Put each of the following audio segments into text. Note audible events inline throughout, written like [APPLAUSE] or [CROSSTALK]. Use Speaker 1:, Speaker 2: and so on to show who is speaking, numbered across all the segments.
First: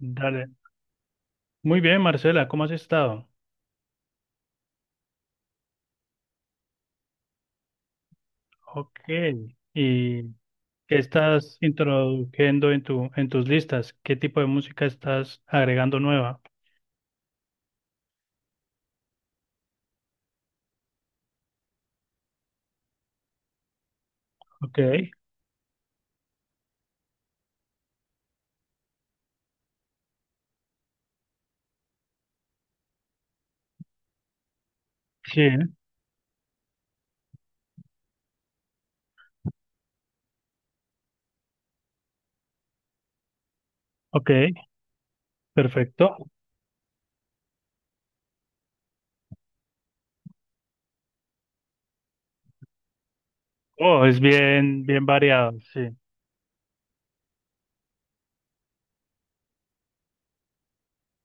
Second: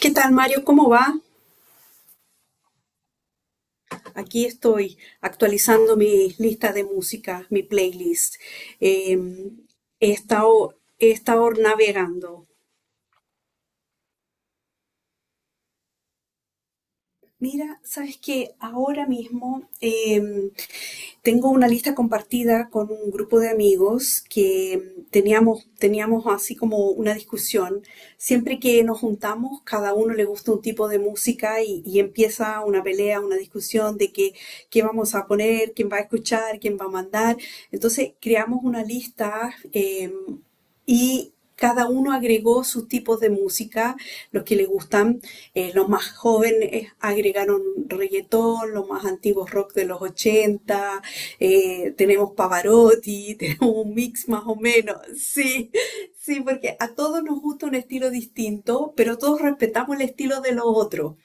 Speaker 1: ¿Qué tal, Mario? ¿Cómo va?
Speaker 2: Muy bien, Marcela, ¿cómo has estado?
Speaker 1: Aquí estoy actualizando mi lista de música, mi playlist.
Speaker 2: Ok.
Speaker 1: Eh, he
Speaker 2: ¿Y qué
Speaker 1: estado, he estado
Speaker 2: estás
Speaker 1: navegando.
Speaker 2: introduciendo en tus listas? ¿Qué tipo de música estás agregando nueva?
Speaker 1: Mira, sabes que ahora mismo tengo una lista compartida con un grupo de amigos
Speaker 2: Ok,
Speaker 1: que teníamos así como una discusión. Siempre que nos juntamos, cada uno le gusta un tipo de música y empieza una pelea, una discusión de que qué vamos a
Speaker 2: sí,
Speaker 1: poner, quién va a escuchar, quién va a mandar. Entonces creamos una lista, y cada uno agregó sus tipos de música,
Speaker 2: ok,
Speaker 1: los que le gustan. Los más
Speaker 2: perfecto.
Speaker 1: jóvenes agregaron reggaetón, los más antiguos rock de los ochenta, tenemos Pavarotti, [LAUGHS] tenemos un
Speaker 2: Oh, es
Speaker 1: mix más o
Speaker 2: bien,
Speaker 1: menos,
Speaker 2: bien variado,
Speaker 1: sí,
Speaker 2: sí,
Speaker 1: sí, porque a todos nos gusta un estilo distinto, pero todos respetamos el estilo de los otros.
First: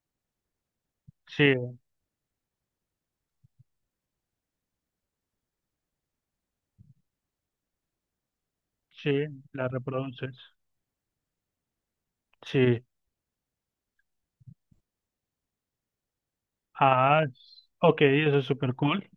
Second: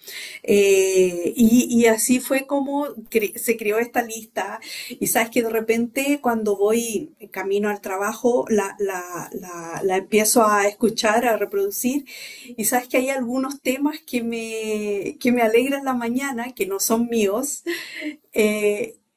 Speaker 1: Eh,
Speaker 2: sí,
Speaker 1: y, y así fue como se creó esta lista. Y sabes que de repente cuando voy camino al trabajo, la,
Speaker 2: sí,
Speaker 1: la,
Speaker 2: la
Speaker 1: la, la
Speaker 2: reproduces,
Speaker 1: empiezo a escuchar, a reproducir, y
Speaker 2: sí.
Speaker 1: sabes que hay algunos temas que me alegran la mañana, que no son míos.
Speaker 2: Ok, eso es súper
Speaker 1: eh,
Speaker 2: cool.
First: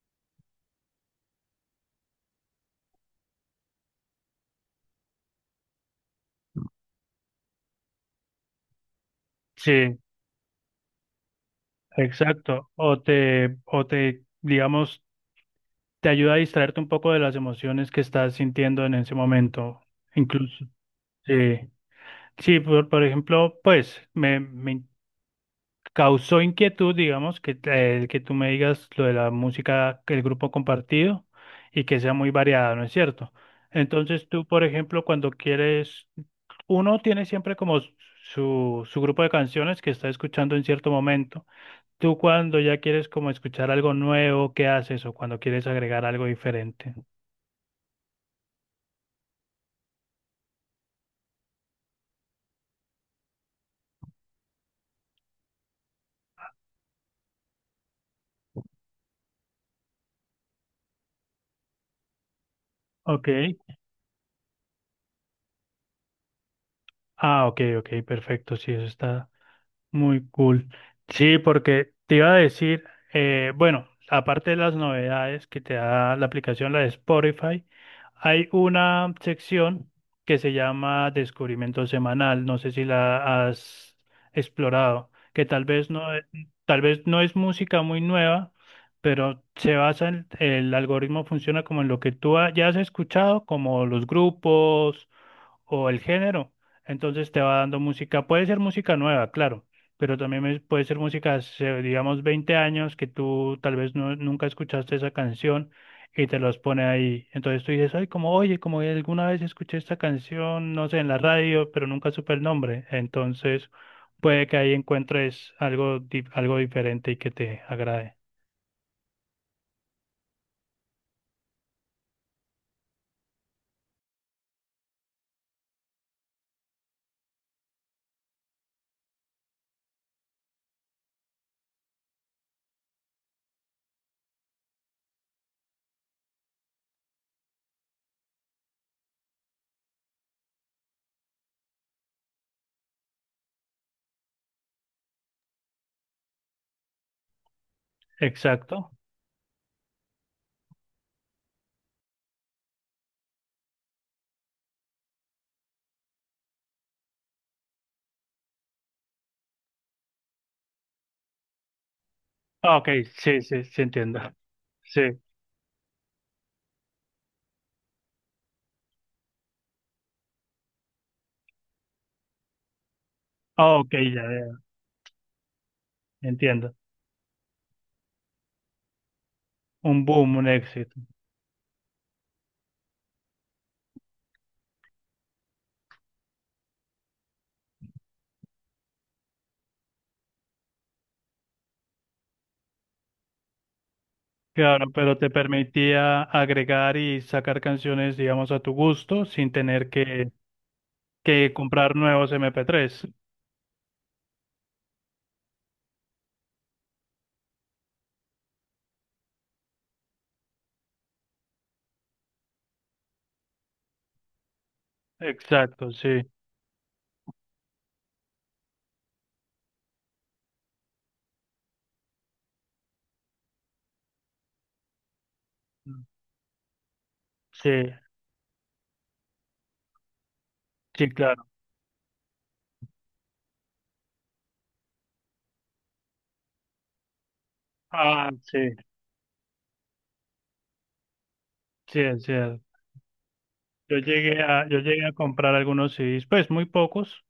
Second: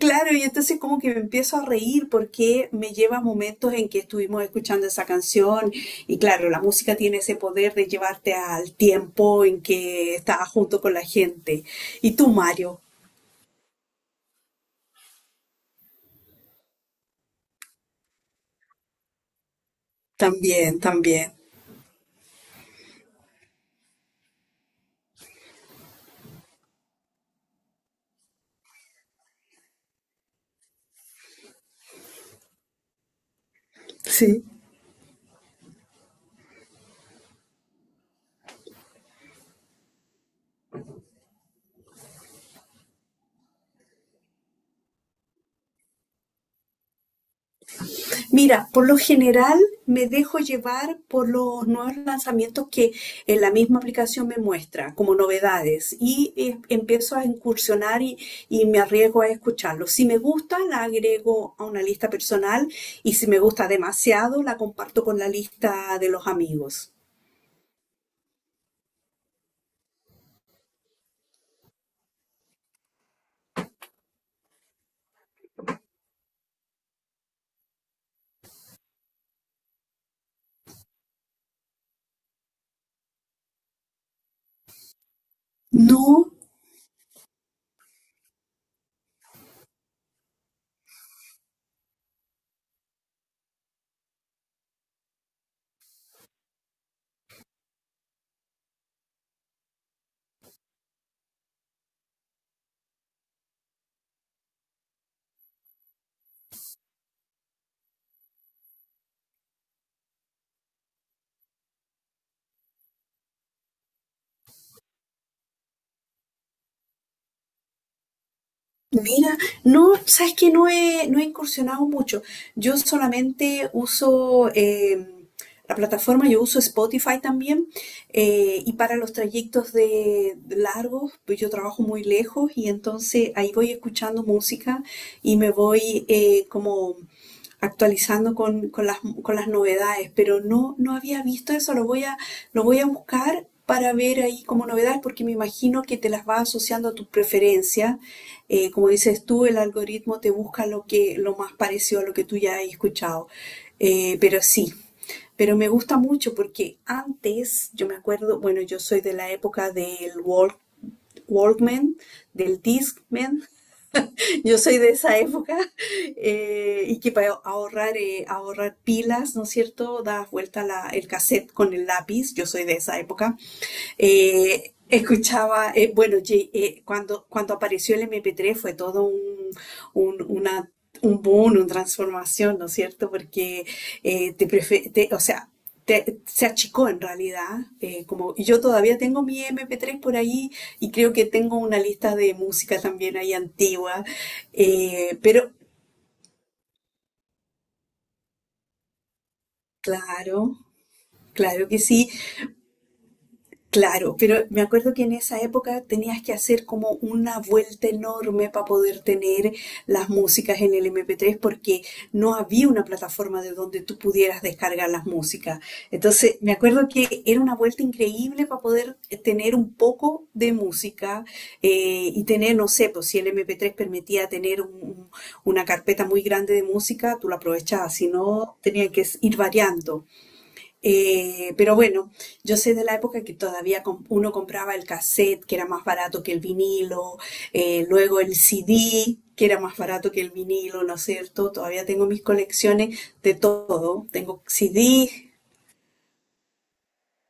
Speaker 1: Claro, y entonces como que me empiezo a reír porque me lleva a momentos en que estuvimos escuchando esa canción, y claro, la música tiene ese poder de llevarte al tiempo en
Speaker 2: Sí,
Speaker 1: que estabas junto con la gente. Y tú,
Speaker 2: exacto.
Speaker 1: Mario,
Speaker 2: O te, digamos, te ayuda a distraerte un poco de las emociones que estás sintiendo en ese momento, incluso.
Speaker 1: también, también.
Speaker 2: Sí, sí, por ejemplo, pues me causó inquietud, digamos, que tú me digas lo de la música, que el grupo compartido y que sea muy variada, ¿no es cierto? Entonces
Speaker 1: Sí.
Speaker 2: tú, por ejemplo, cuando quieres, uno tiene siempre como su grupo de canciones que está escuchando en cierto momento. Tú cuando ya quieres como escuchar algo nuevo, ¿qué haces? O cuando quieres agregar algo diferente.
Speaker 1: Mira, por lo general me dejo llevar por los nuevos lanzamientos que en la misma aplicación me muestra como novedades, y empiezo a incursionar y me arriesgo a escucharlos. Si me gusta, la agrego a una lista personal, y si
Speaker 2: Ok.
Speaker 1: me gusta demasiado, la comparto con la lista de los amigos.
Speaker 2: Ah, ok, ok, perfecto. Sí, eso está muy cool. Sí, porque te iba a decir, bueno, aparte de las novedades que te da la aplicación, la de Spotify, hay una sección que se llama Descubrimiento Semanal. No sé si la has explorado, que tal vez no, e-
Speaker 1: No.
Speaker 2: tal vez no es música muy nueva, pero se basa en, el algoritmo funciona como en lo que ya has escuchado, como los grupos o el género. Entonces te va dando música, puede ser música nueva, claro, pero también puede ser música, hace, digamos, 20 años que tú tal vez no- nunca escuchaste esa canción y te los pone ahí. Entonces tú dices, ay, como, oye, como alguna vez escuché esta canción, no sé, en la radio, pero nunca supe el nombre. Entonces puede que ahí encuentres algo diferente y que te agrade.
Speaker 1: Mira, no, sabes que no he incursionado mucho. Yo solamente uso, la plataforma, yo uso Spotify también. Y para los trayectos de largos, pues yo trabajo muy lejos, y entonces ahí voy escuchando música y me voy, como actualizando con las novedades. Pero no, no había visto eso, lo voy a buscar, para ver ahí como novedad, porque me imagino que te las va asociando a tus preferencias, como
Speaker 2: Exacto.
Speaker 1: dices tú, el algoritmo te busca lo más parecido a lo que tú ya has escuchado. Pero sí, pero me gusta mucho porque antes, yo me acuerdo, bueno, yo soy de la época del Walkman, del
Speaker 2: Ah, ok, sí,
Speaker 1: Discman,
Speaker 2: sí, sí, entiendo.
Speaker 1: [LAUGHS] yo soy de
Speaker 2: Sí.
Speaker 1: esa época, [LAUGHS] y que para ahorrar, ahorrar pilas, ¿no es cierto? Das vuelta el cassette con el lápiz, yo soy de esa época.
Speaker 2: Ah, ok, ya, ya,
Speaker 1: Escuchaba, bueno,
Speaker 2: entiendo.
Speaker 1: cuando, cuando apareció el MP3 fue todo
Speaker 2: Un
Speaker 1: un-
Speaker 2: boom, un
Speaker 1: una,
Speaker 2: éxito.
Speaker 1: un boom, una transformación, ¿no es cierto? Porque o sea, se achicó en realidad. Como y yo todavía tengo mi MP3 por ahí, y creo que tengo una lista de música también ahí antigua.
Speaker 2: Claro, pero
Speaker 1: eh,
Speaker 2: te
Speaker 1: pero
Speaker 2: permitía agregar y sacar canciones, digamos, a tu gusto sin tener que,
Speaker 1: claro,
Speaker 2: que
Speaker 1: claro que
Speaker 2: comprar
Speaker 1: sí.
Speaker 2: nuevos MP3.
Speaker 1: Claro, pero me acuerdo que en esa época tenías que hacer como una vuelta enorme para poder tener las músicas en el MP3, porque no había una plataforma de donde tú pudieras descargar las músicas.
Speaker 2: Exacto, sí.
Speaker 1: Entonces, me acuerdo que era una vuelta increíble para poder, tener un poco de música, y tener, no sé, pues si el MP3 permitía tener una carpeta muy grande de música, tú la
Speaker 2: Sí,
Speaker 1: aprovechabas, si no, tenían que ir variando.
Speaker 2: sí, claro.
Speaker 1: Bueno, yo sé de la época que todavía uno compraba el cassette, que era más barato que el vinilo, luego
Speaker 2: Ah,
Speaker 1: el
Speaker 2: sí,
Speaker 1: CD, que era más barato que el vinilo, ¿no es cierto? Todavía
Speaker 2: sí,
Speaker 1: tengo
Speaker 2: es
Speaker 1: mis
Speaker 2: cierto.
Speaker 1: colecciones de
Speaker 2: Yo
Speaker 1: todo.
Speaker 2: llegué
Speaker 1: Tengo
Speaker 2: a, yo llegué
Speaker 1: CD,
Speaker 2: a comprar algunos CDs, pues muy pocos,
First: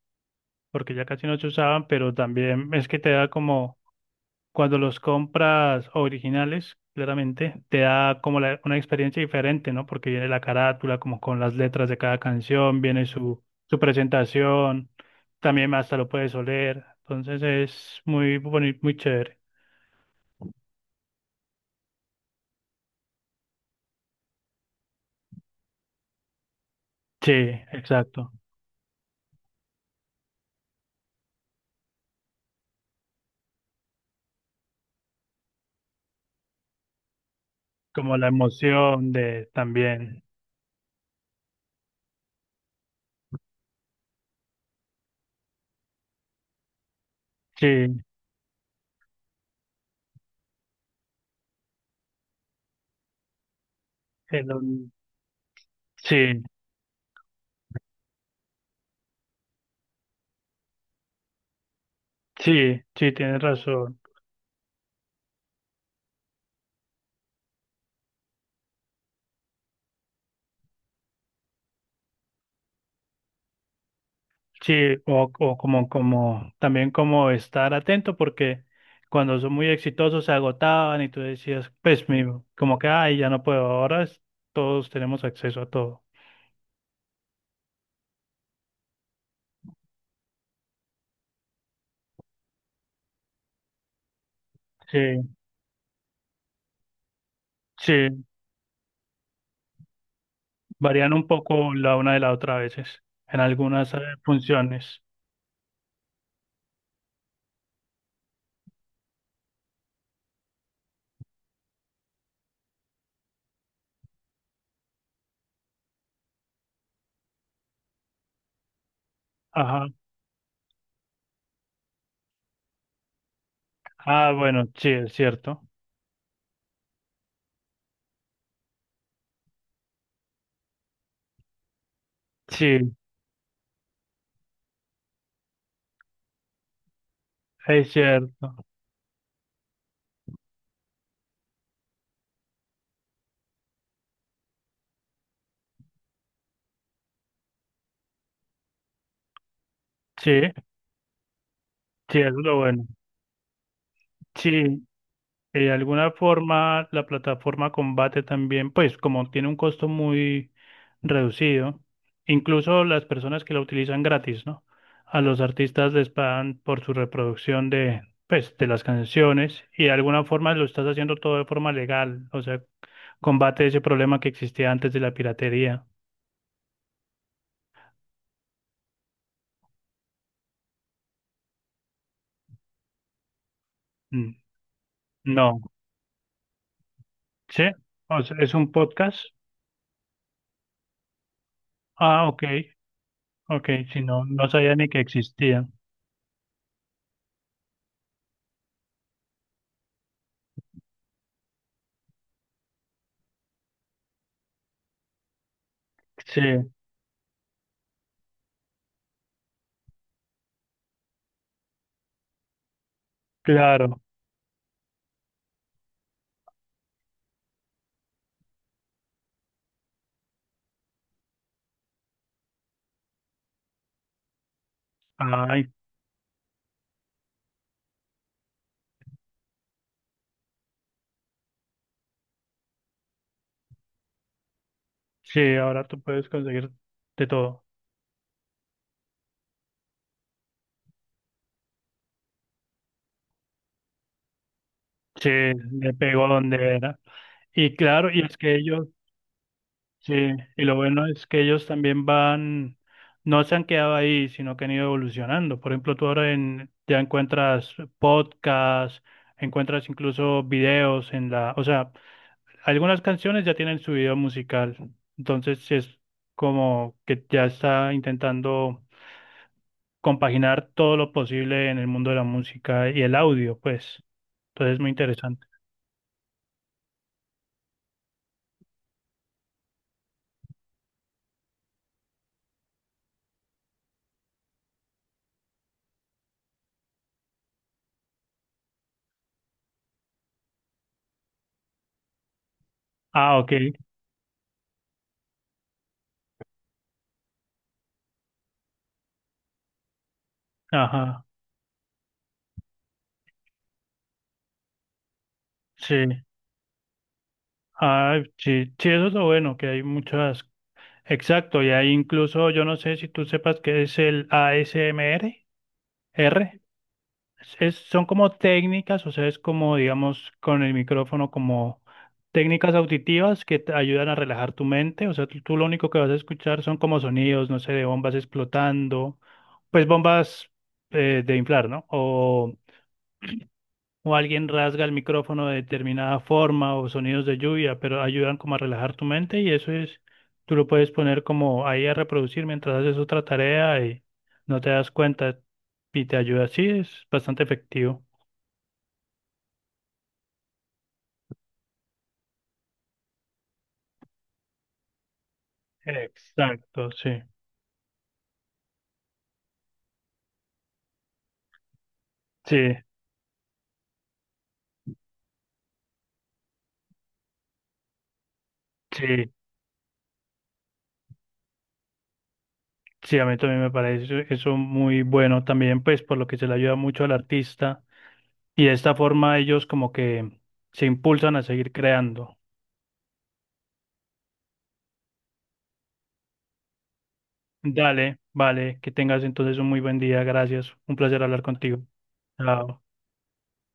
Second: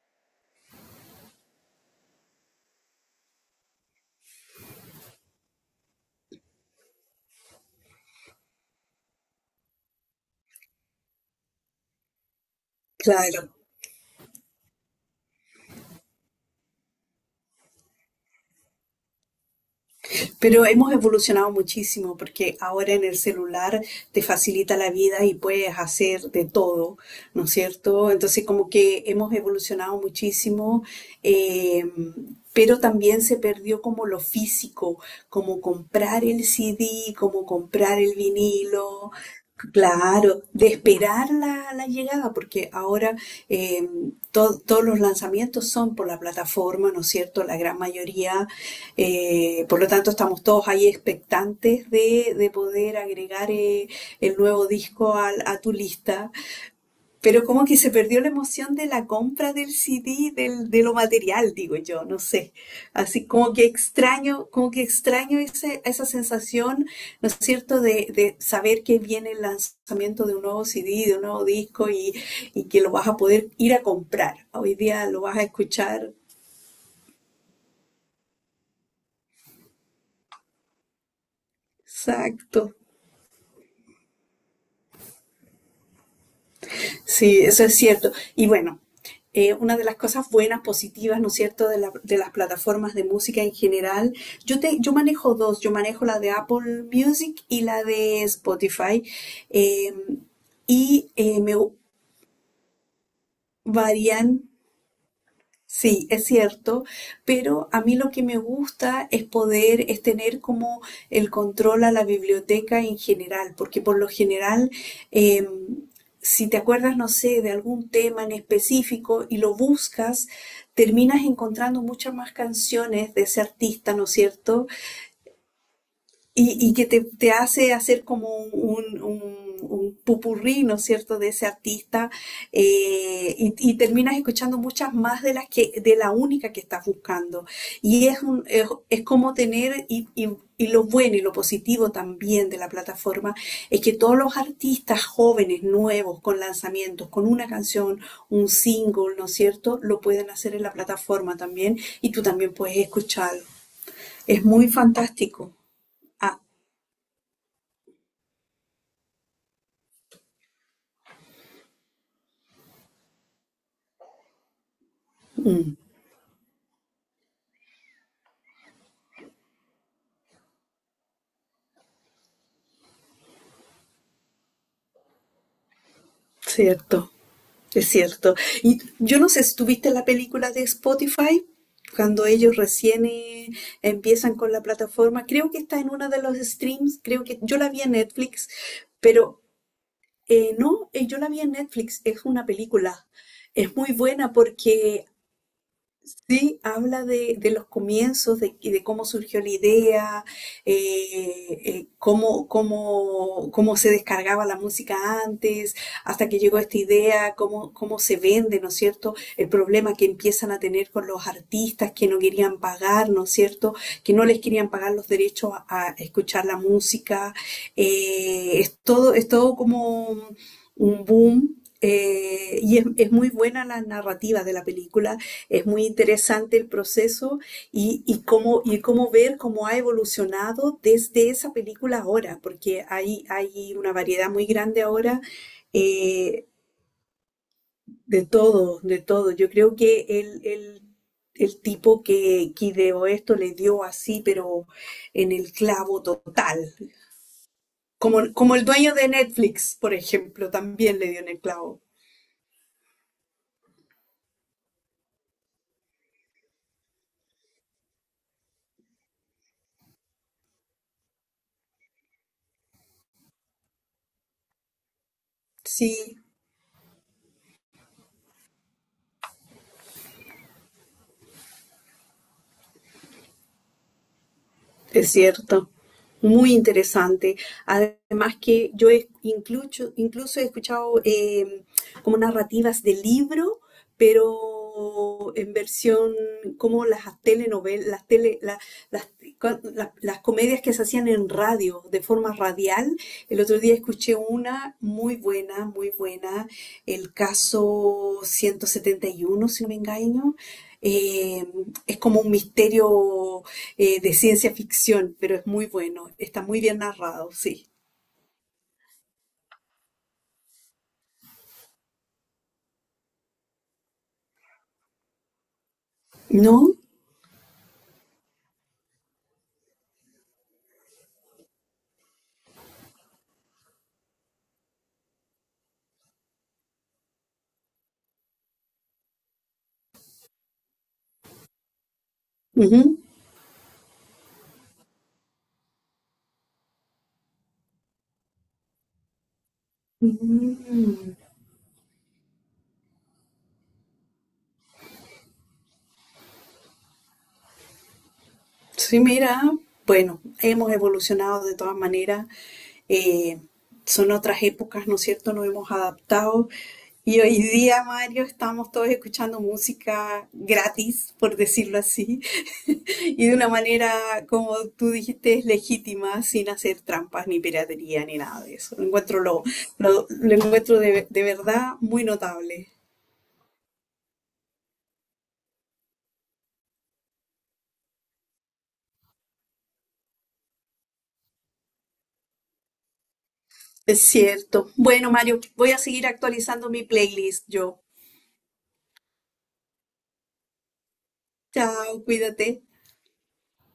Speaker 2: porque ya casi no se usaban, pero también es que te da como. Cuando los compras originales, claramente, te da como una experiencia diferente, ¿no? Porque viene la carátula, como con las letras de cada canción, viene su,
Speaker 1: claro.
Speaker 2: su presentación, también hasta lo puedes oler, entonces es muy bonito, muy chévere.
Speaker 1: Pero hemos evolucionado muchísimo porque ahora en el celular te facilita la vida y puedes hacer de todo,
Speaker 2: Sí,
Speaker 1: ¿no es cierto?
Speaker 2: exacto.
Speaker 1: Entonces como que hemos evolucionado muchísimo, eh, pero también se perdió como lo físico, como comprar el CD, como comprar el
Speaker 2: Como la emoción
Speaker 1: vinilo.
Speaker 2: de también.
Speaker 1: Claro, de esperar la, la llegada, porque ahora, eh, todos los lanzamientos son por la plataforma, ¿no es cierto? La gran
Speaker 2: Sí,
Speaker 1: mayoría, por lo tanto, estamos todos ahí expectantes de poder agregar, el nuevo
Speaker 2: el-
Speaker 1: disco a tu lista,
Speaker 2: sí,
Speaker 1: pero como que se perdió la emoción de la compra del CD, del, de lo material, digo yo, no sé.
Speaker 2: sí, sí,
Speaker 1: Así
Speaker 2: tienes razón.
Speaker 1: como que extraño esa sensación, ¿no es cierto?, de saber que viene el lanzamiento de un nuevo CD, de un nuevo disco, y que lo vas a poder ir a comprar. Hoy
Speaker 2: Sí,
Speaker 1: día lo vas a escuchar.
Speaker 2: también como estar atento porque cuando son muy exitosos se agotaban y tú decías,
Speaker 1: Exacto.
Speaker 2: como que, ay, ya no puedo, todos tenemos acceso a todo.
Speaker 1: Sí, eso es cierto. Una de las cosas buenas, positivas, ¿no es cierto?, de, la, de las plataformas de música en general. Yo manejo
Speaker 2: Sí,
Speaker 1: dos, yo manejo la de Apple Music y la de
Speaker 2: sí,
Speaker 1: Spotify. Eh,
Speaker 2: varían un
Speaker 1: Me
Speaker 2: poco la una de la otra a veces, en algunas
Speaker 1: varían.
Speaker 2: funciones.
Speaker 1: Sí, es cierto, pero a mí lo que me gusta es poder, es tener como el control a la biblioteca en general, porque por lo general, eh, si te acuerdas, no sé, de algún tema en específico y lo
Speaker 2: Ajá.
Speaker 1: buscas, terminas encontrando muchas más canciones de ese artista, ¿no es
Speaker 2: Ah, bueno,
Speaker 1: cierto?
Speaker 2: sí, es cierto.
Speaker 1: Y que te hace hacer como un popurrí, ¿no es cierto?, de ese artista,
Speaker 2: Sí,
Speaker 1: y terminas escuchando muchas más de las que, de la única que estás buscando.
Speaker 2: es
Speaker 1: Y es un,
Speaker 2: cierto.
Speaker 1: es como tener, y lo bueno y lo positivo también de la plataforma, es que todos los artistas jóvenes, nuevos, con lanzamientos, con una canción, un single, ¿no es cierto?, lo pueden
Speaker 2: Sí,
Speaker 1: hacer en la plataforma también, y
Speaker 2: sí,
Speaker 1: tú
Speaker 2: eso es
Speaker 1: también
Speaker 2: lo
Speaker 1: puedes
Speaker 2: bueno.
Speaker 1: escucharlo. Es muy
Speaker 2: Sí,
Speaker 1: fantástico.
Speaker 2: Eh, de alguna
Speaker 1: Ah,
Speaker 2: forma, la plataforma combate también, pues como tiene un costo muy reducido, incluso las personas que la utilizan gratis, ¿no? A los
Speaker 1: mm.
Speaker 2: artistas les pagan por su reproducción de las canciones y de alguna forma lo estás haciendo todo de forma legal, o sea, combate ese problema que existía antes de la piratería.
Speaker 1: Cierto, es cierto. Y yo no sé si tuviste la película de Spotify, cuando ellos recién,
Speaker 2: Mm.
Speaker 1: empiezan con la plataforma. Creo que
Speaker 2: No,
Speaker 1: está en una de los streams, creo que yo
Speaker 2: ¿sí?
Speaker 1: la vi en
Speaker 2: O sea,
Speaker 1: Netflix,
Speaker 2: ¿es un podcast?
Speaker 1: pero, no, yo la vi en Netflix, es
Speaker 2: Ah, ok,
Speaker 1: una película.
Speaker 2: ok,
Speaker 1: Es muy
Speaker 2: si no,
Speaker 1: buena
Speaker 2: no sabía ni que
Speaker 1: porque
Speaker 2: existía.
Speaker 1: sí, habla de los comienzos, de, y de cómo surgió la idea, cómo se descargaba la música antes, hasta que llegó
Speaker 2: Sí,
Speaker 1: esta idea, cómo, cómo se vende, ¿no es cierto? El problema que empiezan a tener con los artistas que no querían pagar, ¿no es cierto?
Speaker 2: claro.
Speaker 1: Que no les querían pagar los derechos a escuchar la música. Es todo como un boom. Es muy buena la narrativa de la película,
Speaker 2: Ah,
Speaker 1: es muy interesante el proceso, y cómo ver cómo ha evolucionado desde esa película ahora, porque hay una variedad muy grande ahora,
Speaker 2: sí, ahora tú puedes
Speaker 1: eh,
Speaker 2: conseguir de todo.
Speaker 1: de todo, de todo. Yo creo que el tipo que ideó esto le dio así, pero
Speaker 2: Sí,
Speaker 1: en el
Speaker 2: le
Speaker 1: clavo
Speaker 2: pegó
Speaker 1: total.
Speaker 2: donde era. Y claro, y
Speaker 1: Como,
Speaker 2: es
Speaker 1: como
Speaker 2: que
Speaker 1: el
Speaker 2: ellos,
Speaker 1: dueño de Netflix, por
Speaker 2: sí,
Speaker 1: ejemplo,
Speaker 2: y lo
Speaker 1: también
Speaker 2: bueno
Speaker 1: le dio
Speaker 2: es
Speaker 1: en el
Speaker 2: que ellos
Speaker 1: clavo.
Speaker 2: también van, no se han quedado ahí, sino que han ido evolucionando. Por ejemplo, ya encuentras podcasts, encuentras incluso videos en la, o sea, algunas canciones ya tienen su video musical. Entonces sí es
Speaker 1: Sí,
Speaker 2: como que ya está intentando compaginar todo lo posible en el mundo de la música y el audio, pues. Entonces es muy
Speaker 1: es
Speaker 2: interesante.
Speaker 1: cierto, muy interesante. Además que yo he incluso, incluso he escuchado, como narrativas de libro, pero en versión como las telenovelas, las, tele, la- las, cua- la- las comedias que se hacían en radio, de forma radial.
Speaker 2: Ah,
Speaker 1: El
Speaker 2: ok.
Speaker 1: otro día escuché una muy buena, el caso 171, si no me engaño.
Speaker 2: Ajá.
Speaker 1: Eh, es como un misterio, de ciencia ficción, pero es muy
Speaker 2: Sí.
Speaker 1: bueno, está muy bien narrado, sí.
Speaker 2: Ah, sí. Sí, eso es lo bueno, que hay muchas. Exacto, y hay incluso, yo no sé si tú sepas qué es el ASMR, R. R.
Speaker 1: ¿No?
Speaker 2: Son como técnicas, o sea, es como, digamos, con el micrófono, como técnicas auditivas que te ayudan a relajar tu mente. O sea, tú lo único que vas a escuchar son como sonidos, no sé, de bombas explotando, pues bombas de inflar, ¿no? O,
Speaker 1: Ujú.
Speaker 2: o alguien rasga el micrófono de determinada forma o sonidos de lluvia, pero ayudan como a relajar tu mente y eso es, tú lo puedes
Speaker 1: Mm.
Speaker 2: poner como ahí a reproducir mientras haces otra tarea y no te das cuenta y te ayuda. Sí, es bastante efectivo.
Speaker 1: Sí, mira, bueno, hemos evolucionado de todas maneras, eh, son otras épocas, ¿no es cierto? Nos hemos adaptado.
Speaker 2: Exacto,
Speaker 1: Y
Speaker 2: sí,
Speaker 1: hoy día, Mario, estamos todos escuchando música gratis, por decirlo así.
Speaker 2: sí,
Speaker 1: Y de una manera, como tú dijiste, es legítima, sin hacer trampas, ni piratería, ni nada de eso. Lo encuentro,
Speaker 2: sí,
Speaker 1: lo encuentro de verdad muy notable.
Speaker 2: sí, a mí también me parece eso muy bueno también, pues por lo que se le ayuda mucho al artista y de esta forma ellos como que se impulsan a seguir creando.
Speaker 1: Es cierto. Bueno, Mario, voy a seguir actualizando mi playlist yo.
Speaker 2: Dale, vale, que tengas entonces un muy buen día, gracias, un placer hablar contigo.
Speaker 1: Chao, cuídate.
Speaker 2: Chao.